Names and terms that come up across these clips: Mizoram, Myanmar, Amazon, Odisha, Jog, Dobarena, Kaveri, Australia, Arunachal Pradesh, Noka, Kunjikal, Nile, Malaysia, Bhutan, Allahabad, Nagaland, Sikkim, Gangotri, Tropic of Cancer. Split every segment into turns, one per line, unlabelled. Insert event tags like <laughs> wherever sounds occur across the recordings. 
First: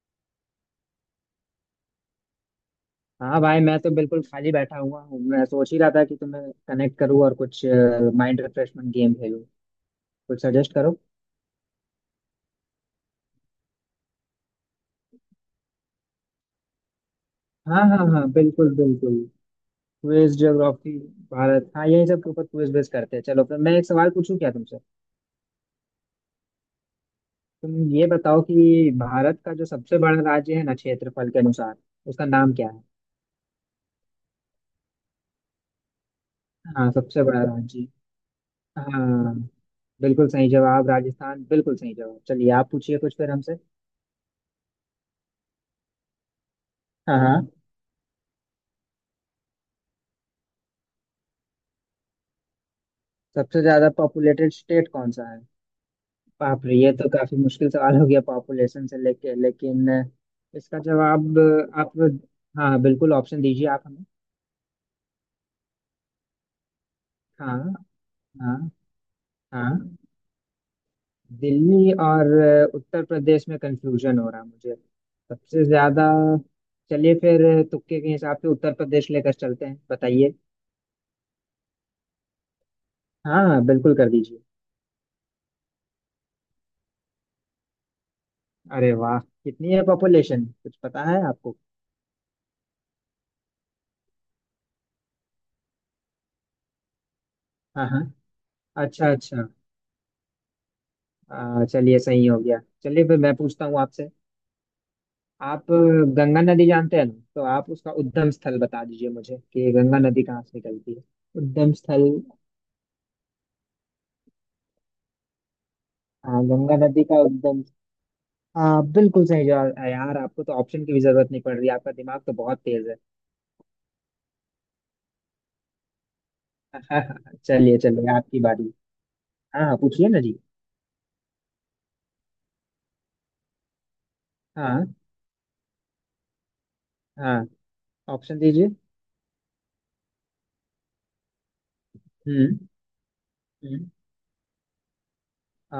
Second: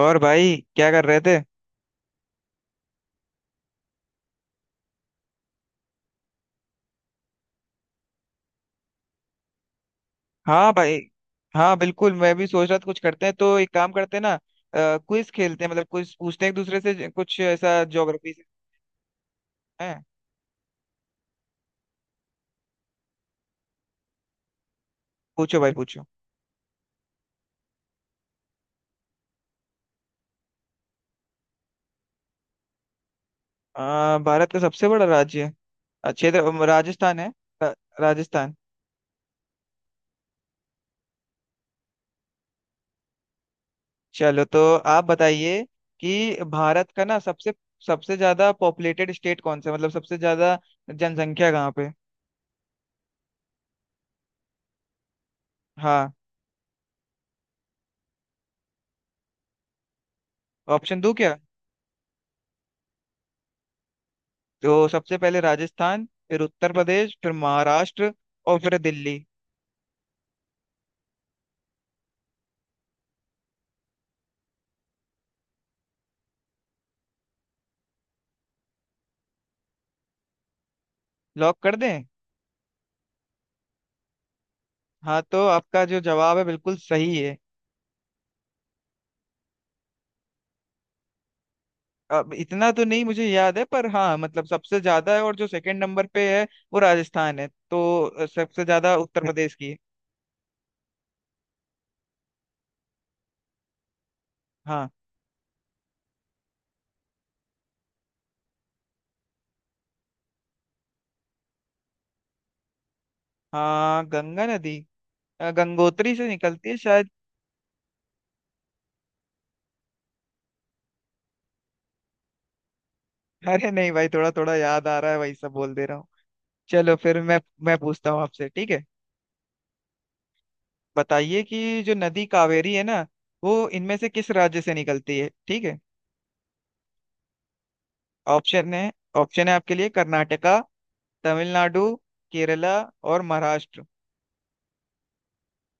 और भाई क्या कर रहे थे?
हाँ भाई, मैं तो बिल्कुल खाली बैठा हुआ हूँ। मैं सोच ही रहा था कि तुम्हें कनेक्ट करूँ और कुछ माइंड रिफ्रेशमेंट गेम खेलूँ। कुछ
हाँ
सजेस्ट करो।
भाई। हाँ, बिल्कुल। मैं भी सोच रहा था कुछ करते हैं, तो एक काम करते हैं ना। क्विज खेलते हैं, मतलब क्विज पूछते हैं एक दूसरे से, कुछ
हाँ
ऐसा
हाँ हाँ,
ज्योग्राफी से
बिल्कुल बिल्कुल।
है।
क्विज, ज्योग्राफी, भारत, हाँ यही सब के ऊपर क्विज बेस करते हैं। चलो फिर मैं एक सवाल पूछूं क्या तुमसे।
पूछो भाई, पूछो।
तुम ये बताओ कि भारत का जो सबसे बड़ा राज्य है ना क्षेत्रफल के अनुसार, उसका नाम क्या है।
भारत का सबसे बड़ा राज्य क्षेत्र
हाँ,
राजस्थान
सबसे
है।
बड़ा
रा-
राज्य।
राजस्थान।
हाँ, बिल्कुल सही जवाब, राजस्थान, बिल्कुल सही जवाब। चलिए आप पूछिए कुछ फिर हमसे।
चलो, तो आप बताइए कि भारत का ना
हाँ हाँ।
सबसे सबसे ज्यादा पॉपुलेटेड स्टेट कौन सा है? मतलब सबसे ज्यादा जनसंख्या कहाँ पे।
सबसे ज्यादा पॉपुलेटेड स्टेट कौन सा है।
हाँ,
बाप रे, ये तो काफी मुश्किल सवाल हो गया पॉपुलेशन से लेके, लेकिन इसका
ऑप्शन दूं क्या?
जवाब। आप, हाँ बिल्कुल, ऑप्शन दीजिए आप हमें।
तो सबसे पहले राजस्थान, फिर उत्तर प्रदेश, फिर
हाँ
महाराष्ट्र, और
हाँ
फिर दिल्ली।
हाँ। दिल्ली और उत्तर प्रदेश में कंफ्यूजन हो रहा है मुझे। सबसे ज्यादा। चलिए फिर, तुक्के के हिसाब से उत्तर प्रदेश लेकर चलते हैं, बताइए।
लॉक कर दें?
हाँ हाँ, बिल्कुल कर दीजिए।
हाँ, तो आपका जो जवाब है बिल्कुल सही है।
अरे वाह, कितनी है पॉपुलेशन, कुछ पता है आपको।
अब इतना तो नहीं मुझे याद है, पर हाँ, मतलब सबसे ज्यादा है। और जो सेकंड नंबर पे है वो राजस्थान है।
हाँ हाँ,
तो सबसे ज्यादा
अच्छा
उत्तर
अच्छा।
प्रदेश की है।
चलिए सही हो गया। चलिए फिर मैं पूछता हूँ आपसे।
हाँ,
आप गंगा नदी जानते हैं ना, तो आप उसका उद्गम स्थल बता दीजिए मुझे कि गंगा नदी कहाँ से निकलती है। उद्गम स्थल।
हाँ। गंगा नदी गंगोत्री से
हाँ,
निकलती
गंगा
है
नदी
शायद।
का उद्गम। हाँ बिल्कुल सही जवाब है यार। आपको तो ऑप्शन की भी जरूरत नहीं पड़ रही, आपका दिमाग तो बहुत तेज है।
अरे नहीं भाई, थोड़ा थोड़ा याद आ रहा है, वही सब बोल दे रहा हूँ। चलो, फिर मैं
<laughs>
मैं
चलिए
पूछता
चलिए,
हूँ
आपकी
आपसे, ठीक
बारी।
है?
हाँ हाँ, पूछिए ना जी।
बताइए कि जो नदी कावेरी है ना, वो इनमें से किस राज्य से
हाँ
निकलती है, ठीक है।
हाँ, ऑप्शन दीजिए।
ऑप्शन है ऑप्शन है आपके लिए: कर्नाटका, तमिलनाडु,
हम्म।
केरला और महाराष्ट्र।
हम्म। आ,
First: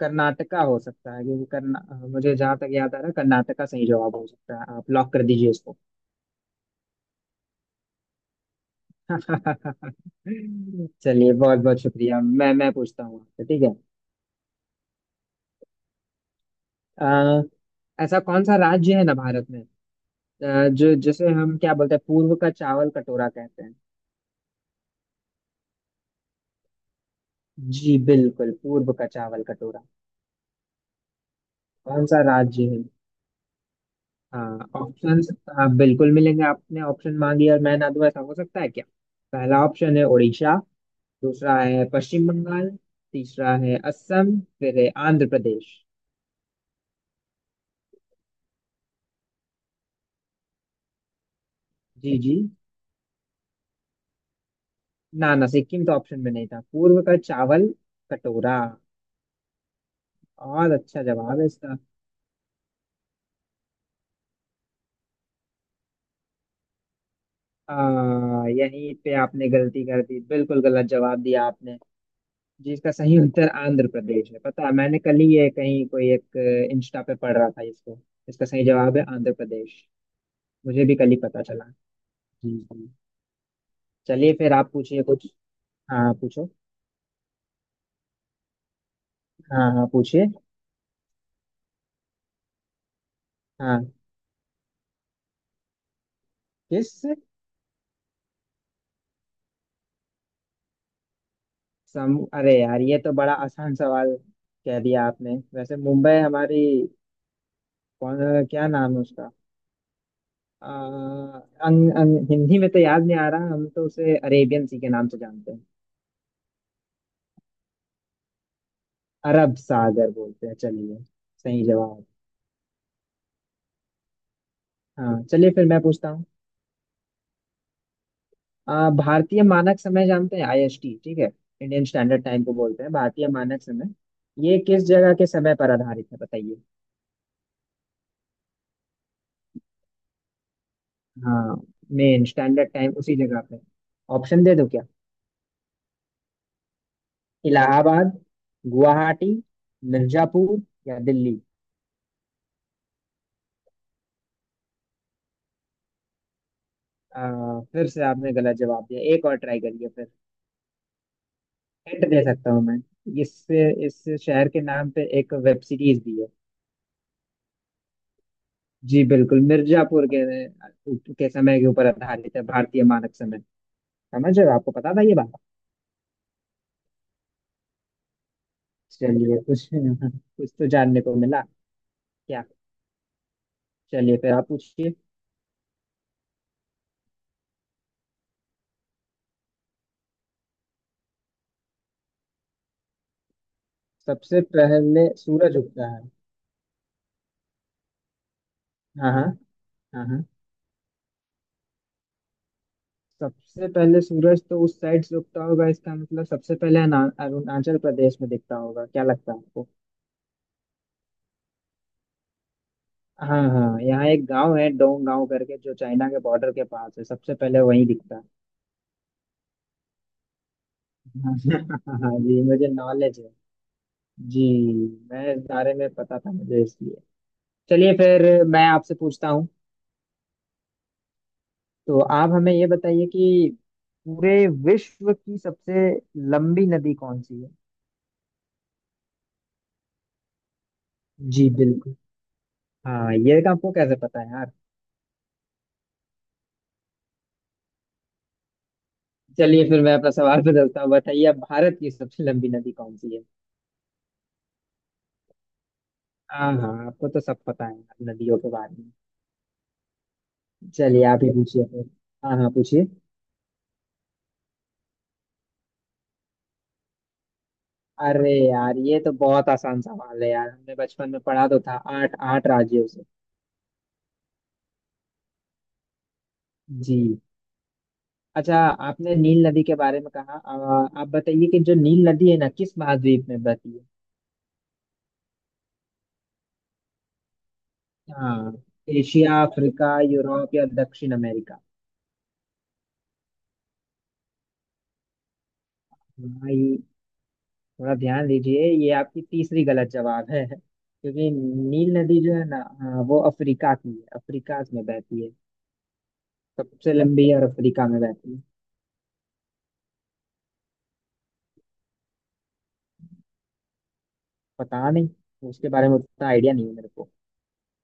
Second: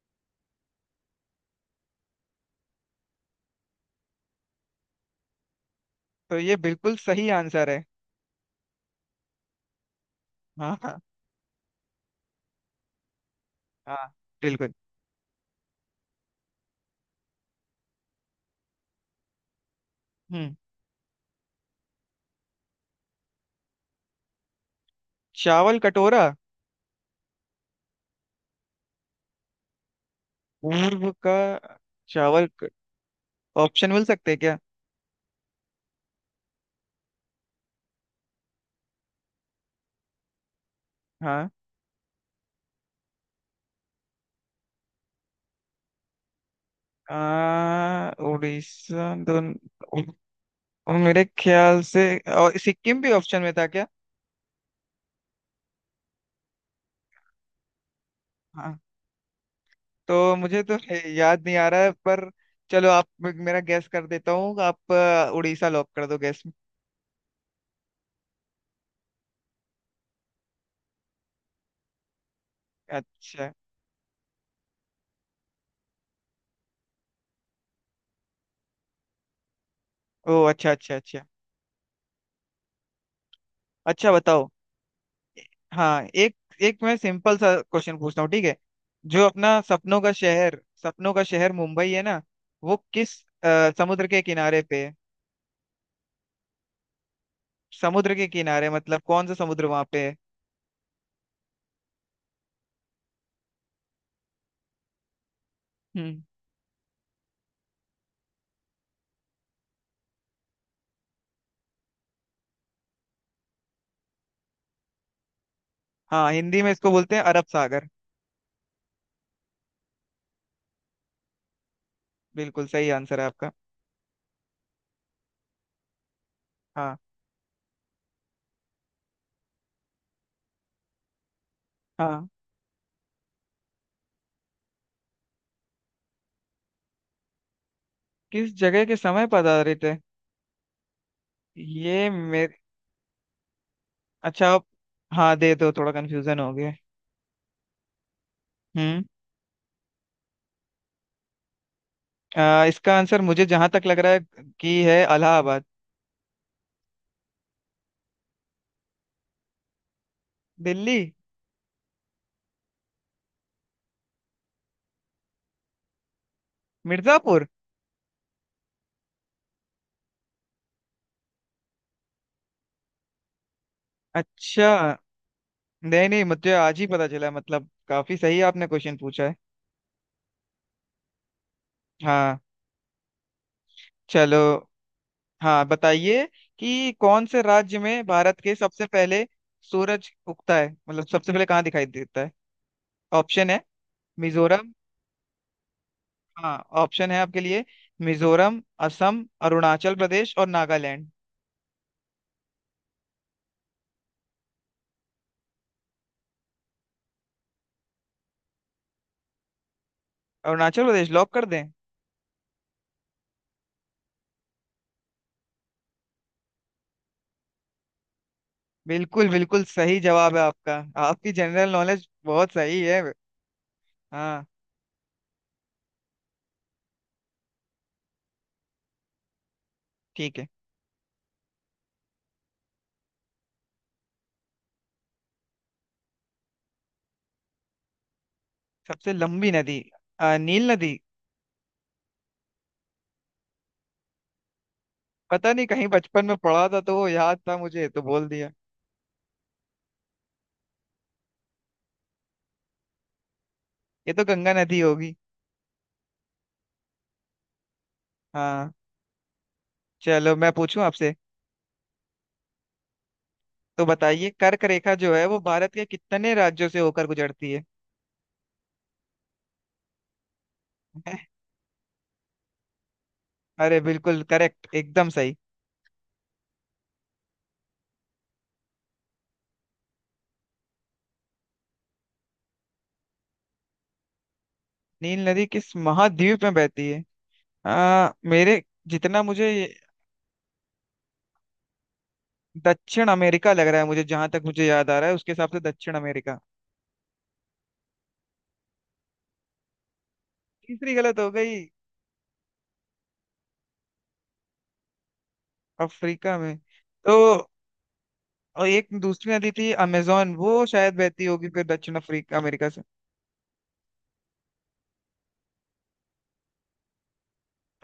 कर्नाटका हो सकता है क्योंकि कर्ना, मुझे जहाँ तक याद आ रहा है कर्नाटका सही जवाब हो सकता है, आप लॉक कर दीजिए इसको।
तो ये बिल्कुल सही आंसर है। हाँ, हाँ,
चलिए बहुत बहुत शुक्रिया। मैं पूछता हूँ आपसे ठीक है।
हाँ, बिल्कुल।
अ, ऐसा कौन सा राज्य है ना भारत में,
हम्म।
जो जिसे हम क्या बोलते हैं, पूर्व का चावल कटोरा कहते हैं।
चावल कटोरा।
जी बिल्कुल, पूर्व का चावल कटोरा।
पूर्व का।
कौन सा
चावल
राज्य
क-
है।
ऑप्शन मिल सकते हैं क्या?
हाँ ऑप्शंस, हाँ बिल्कुल मिलेंगे। आपने ऑप्शन मांगी और मैं ना दूं, ऐसा हो सकता है क्या। पहला ऑप्शन है उड़ीसा,
हाँ।
दूसरा है पश्चिम बंगाल, तीसरा है असम, फिर है आंध्र प्रदेश।
उड़ीसा, उ- मेरे ख्याल से।
जी जी।
और सिक्किम भी ऑप्शन में था क्या?
ना ना, सिक्किम तो ऑप्शन में नहीं था। पूर्व का चावल कटोरा,
हाँ। तो मुझे
और
तो
अच्छा जवाब
याद
है
नहीं आ
इसका।
रहा है, पर चलो, आप मेरा गैस कर देता हूँ। आप उड़ीसा लॉक कर दो गैस में।
यहीं पे आपने गलती कर दी, बिल्कुल गलत जवाब दिया आपने, जिसका सही उत्तर
अच्छा।
आंध्र प्रदेश है। पता है मैंने कल ही ये कहीं कोई एक इंस्टा पे पढ़ रहा था इसको। इसका सही जवाब है आंध्र प्रदेश।
ओ अच्छा,
मुझे भी
अच्छा,
कल ही
अच्छा।
पता चला। जी जी।
अच्छा,
चलिए
बताओ।
फिर आप पूछिए कुछ। हाँ
हाँ,
हाँ,
एक
पूछो।
एक मैं सिंपल सा क्वेश्चन पूछता हूँ, ठीक है? जो अपना
हाँ हाँ,
सपनों का
पूछिए।
शहर सपनों का शहर मुंबई है ना, वो किस
हाँ,
समुद्र के किनारे पे है?
किस।
समुद्र के किनारे, मतलब कौन सा समुद्र वहां पे है?
सम अरे यार ये तो बड़ा आसान सवाल कह दिया आपने। वैसे मुंबई
हम्म।
हमारी, कौन, क्या नाम है उसका। हिंदी में तो याद नहीं आ रहा, हम तो उसे अरेबियन सी के नाम से जानते हैं।
हाँ, हिंदी में इसको बोलते हैं अरब सागर।
अरब सागर बोलते हैं, चलिए। सही जवाब।
बिल्कुल सही आंसर है आपका।
हाँ चलिए फिर मैं पूछता हूँ।
हाँ,
भारतीय मानक समय जानते हैं, आईएसटी, ठीक है। इंडियन स्टैंडर्ड
हाँ।
टाइम को बोलते हैं भारतीय मानक समय। ये किस जगह के समय पर आधारित है बताइए।
किस जगह के समय पधारे थे?
हाँ,
ये
मेन
मेरे।
स्टैंडर्ड टाइम उसी जगह पे। ऑप्शन
अच्छा,
दे
आप।
दो क्या।
हाँ, दे दो, थोड़ा कंफ्यूजन हो गया।
इलाहाबाद,
हम्म।
गुवाहाटी, मिर्जापुर या दिल्ली।
इसका आंसर मुझे जहां तक लग रहा है कि है इलाहाबाद।
फिर से आपने गलत जवाब दिया, एक और ट्राई करिए फिर।
दिल्ली।
हिंट दे सकता हूँ मैं, इससे इस शहर के नाम पे एक वेब सीरीज भी है।
मिर्जापुर।
जी बिल्कुल, मिर्जापुर के समय के ऊपर आधारित है भारतीय मानक समय। समझ रहे हो,
अच्छा।
आपको पता था ये बात।
नहीं, नहीं, मुझे आज ही पता चला, मतलब काफी सही आपने क्वेश्चन पूछा है।
चलिए कुछ <laughs> कुछ तो जानने को मिला,
हाँ।
क्या। चलिए फिर
चलो।
आप पूछिए।
हाँ, बताइए कि कौन से राज्य में भारत के सबसे पहले सूरज उगता है, मतलब सबसे पहले कहाँ दिखाई देता है। ऑप्शन है।
सबसे
मिजोरम।
पहले सूरज उगता है।
हाँ, ऑप्शन है आपके लिए: मिजोरम,
हाँ हाँ।
असम, अरुणाचल
हाँ हाँ।
प्रदेश और नागालैंड।
सबसे पहले सूरज तो उस साइड से उगता होगा, इसका मतलब सबसे पहले अरुणाचल प्रदेश में दिखता होगा, क्या लगता है आपको।
अरुणाचल प्रदेश लॉक कर दें?
हाँ हाँ, यहाँ एक गांव है डोंग गांव करके, जो चाइना के बॉर्डर के पास है, सबसे पहले वहीं दिखता है।
बिल्कुल बिल्कुल सही जवाब है आपका। आपकी जनरल
<laughs>
नॉलेज
हाँ जी,
बहुत
मुझे
सही है।
नॉलेज है। जी,
हाँ,
मैं इस बारे में पता था मुझे इसलिए। चलिए फिर मैं आपसे पूछता हूँ,
ठीक है।
तो आप हमें ये बताइए कि पूरे विश्व की सबसे लंबी नदी कौन सी है।
सबसे लंबी नदी, नील नदी।
जी बिल्कुल। हाँ, ये आपको कैसे पता है यार।
पता नहीं, कहीं बचपन में पढ़ा था तो वो याद था मुझे, तो बोल दिया।
चलिए फिर मैं अपना सवाल बदलता हूँ, बताइए आप, भारत की सबसे लंबी नदी कौन सी है।
ये तो गंगा नदी होगी।
हाँ हाँ, आपको तो सब पता है यार नदियों के
हाँ।
बारे में।
चलो, मैं पूछूं
चलिए
आपसे?
आप ही पूछिए फिर। हाँ हाँ पूछिए।
तो बताइए कर्क रेखा जो है वो भारत के कितने राज्यों से होकर गुजरती है?
अरे यार ये तो बहुत आसान सवाल है यार, हमने बचपन में
<laughs>
पढ़ा तो था, 8 आठ राज्यों से।
अरे बिल्कुल करेक्ट, एकदम सही।
जी। अच्छा, आपने नील नदी के बारे में कहा, आप बताइए कि जो नील नदी है ना, किस महाद्वीप में बहती है।
नील नदी किस महाद्वीप में बहती है?
हाँ,
मेरे, जितना
एशिया,
मुझे।
अफ्रीका, यूरोप या दक्षिण अमेरिका।
दक्षिण अमेरिका लग रहा है मुझे, जहां तक मुझे याद आ रहा है उसके हिसाब से दक्षिण अमेरिका।
भाई, थोड़ा ध्यान दीजिए, ये आपकी तीसरी गलत जवाब है। <laughs>
तीसरी गलत हो
क्योंकि
गई।
नील नदी जो है ना, हाँ, वो अफ्रीका की है, अफ्रीका में बहती है,
अफ्रीका में।
सबसे
तो,
लंबी, और अफ्रीका में बहती है।
और एक दूसरी नदी थी अमेजोन, वो शायद बहती होगी फिर दक्षिण अफ्रीका अमेरिका से।
पता नहीं, उसके बारे में उतना आइडिया नहीं है मेरे को।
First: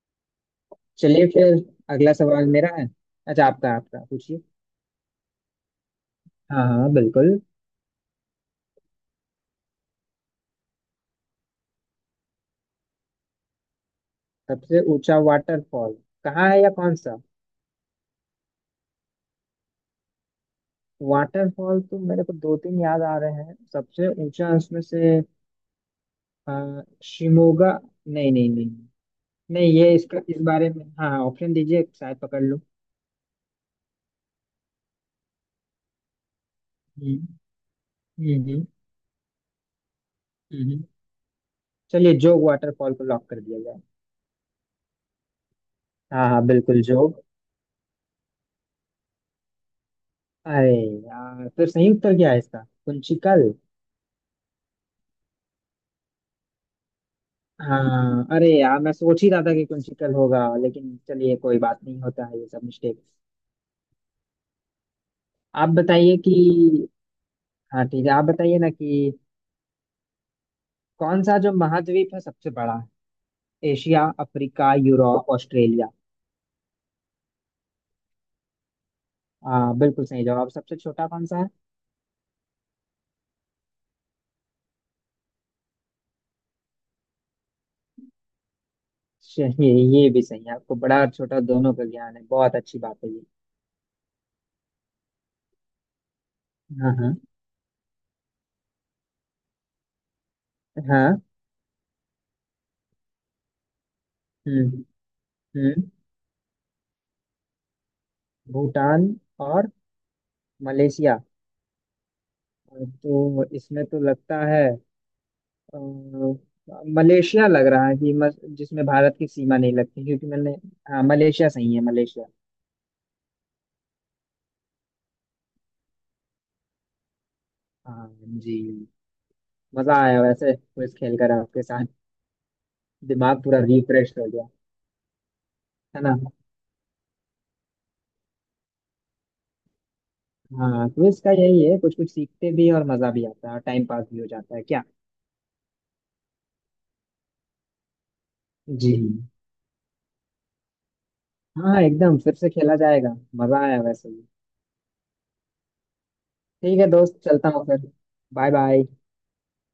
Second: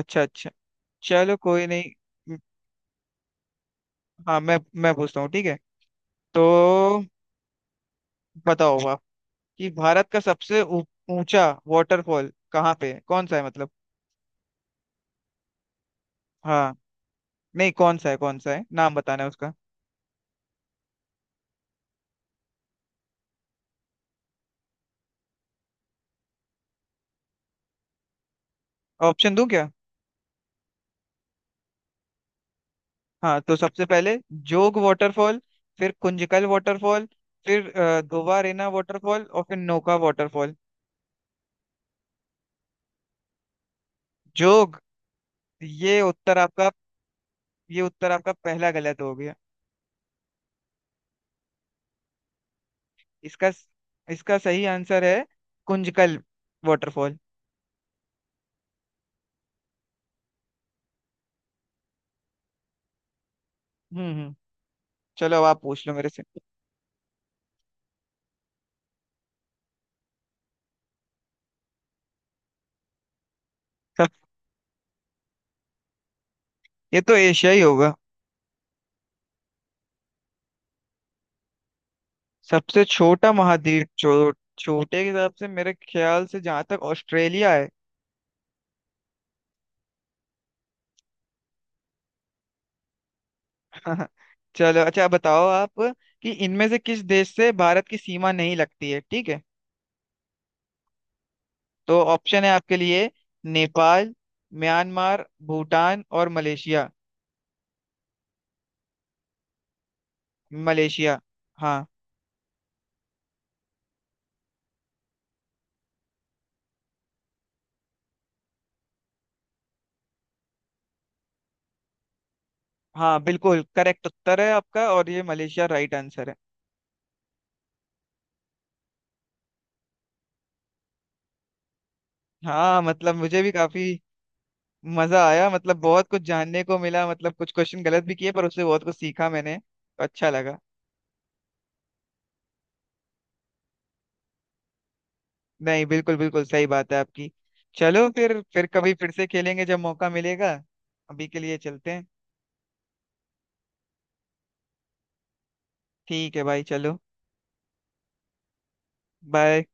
अच्छा, अच्छा।
चलिए
चलो,
फिर,
कोई नहीं।
अगला सवाल मेरा है। अच्छा, आपका आपका
हाँ,
पूछिए।
मैं पूछता हूँ, ठीक है? तो
हाँ हाँ बिल्कुल।
बताओ आप कि भारत का सबसे ऊंचा वाटरफॉल कहाँ पे है, कौन सा है मतलब?
सबसे ऊंचा वाटरफॉल कहाँ है या
हाँ।
कौन सा।
नहीं, कौन सा है, कौन सा है, नाम बताना है उसका।
वाटरफॉल तो मेरे को दो तीन याद आ रहे हैं सबसे ऊंचा, उसमें से शिमोगा, नहीं नहीं नहीं।
ऑप्शन दूं क्या?
नहीं ये इसका, इस बारे में हाँ हाँ ऑप्शन दीजिए, शायद पकड़ लूँ।
हाँ, तो सबसे पहले जोग वाटरफॉल, फिर कुंजकल वाटरफॉल,
हम्म।
फिर
हम्म। हम्म।
दोबारेना वाटरफॉल, और फिर नोका वाटरफॉल।
हम्म। चलिए जोग वाटरफॉल को लॉक कर दिया जाए।
जोग। ये
हाँ
उत्तर
हाँ
आपका?
बिल्कुल, जोग।
ये उत्तर आपका पहला गलत हो गया।
अरे यार, फिर सही उत्तर क्या है इसका,
इसका
कुंचिकल।
इसका सही आंसर है कुंजकल वाटरफॉल।
हाँ, अरे यार मैं सोच ही रहा था कि कुंचिकल होगा, लेकिन चलिए कोई बात नहीं, होता है ये सब मिस्टेक।
हम्म, हम्म। चलो, अब आप
आप
पूछ लो मेरे
बताइए
से।
कि, हाँ ठीक है, आप बताइए ना कि कौन सा जो महाद्वीप है सबसे बड़ा है, एशिया,
सब-
अफ्रीका, यूरोप, ऑस्ट्रेलिया।
ये तो एशिया ही होगा।
हाँ बिल्कुल सही जवाब। सबसे छोटा कौन सा है।
सबसे छोटा महाद्वीप, छोटे के हिसाब से मेरे ख्याल से जहां तक ऑस्ट्रेलिया है।
श- ये ये भी सही है, आपको बड़ा और छोटा दोनों का ज्ञान है, बहुत अच्छी बात है ये।
हाँ, हाँ। चलो, अच्छा बताओ आप कि इनमें से
हाँ
किस
हाँ।
देश से भारत की सीमा नहीं लगती है, ठीक है?
हाँ।
तो ऑप्शन है आपके लिए: नेपाल,
हम्म।
म्यांमार,
हम्म।
भूटान और मलेशिया।
भूटान और
मलेशिया।
मलेशिया।
हाँ।
तो इसमें तो लगता है अ, मलेशिया लग रहा है कि जिसमें भारत की सीमा नहीं लगती, क्योंकि मैंने, हाँ मलेशिया सही है, मलेशिया।
हाँ, बिल्कुल करेक्ट उत्तर है आपका, और ये मलेशिया राइट आंसर है।
हाँ जी। मजा आया वैसे, क्विज खेल कर आपके साथ,
हाँ, मतलब मुझे
दिमाग
भी
पूरा
काफी
रिफ्रेश हो गया।
मजा आया। मतलब
है
बहुत
ना।
कुछ जानने को मिला, मतलब कुछ क्वेश्चन गलत भी किए, पर उससे बहुत कुछ सीखा, मैंने तो अच्छा लगा।
हाँ, क्विज का यही है, कुछ कुछ सीखते भी हैं और मजा भी आता है, और टाइम पास भी हो जाता है, क्या।
नहीं, बिल्कुल बिल्कुल सही बात है आपकी। चलो फिर
जी
कभी फिर से खेलेंगे जब मौका मिलेगा। अभी के लिए
हाँ,
चलते हैं।
एकदम फिर से खेला जाएगा, मजा आया वैसे भी।
ठीक है भाई,
ठीक है
चलो।
दोस्त, चलता हूँ फिर, बाय बाय।
बाय।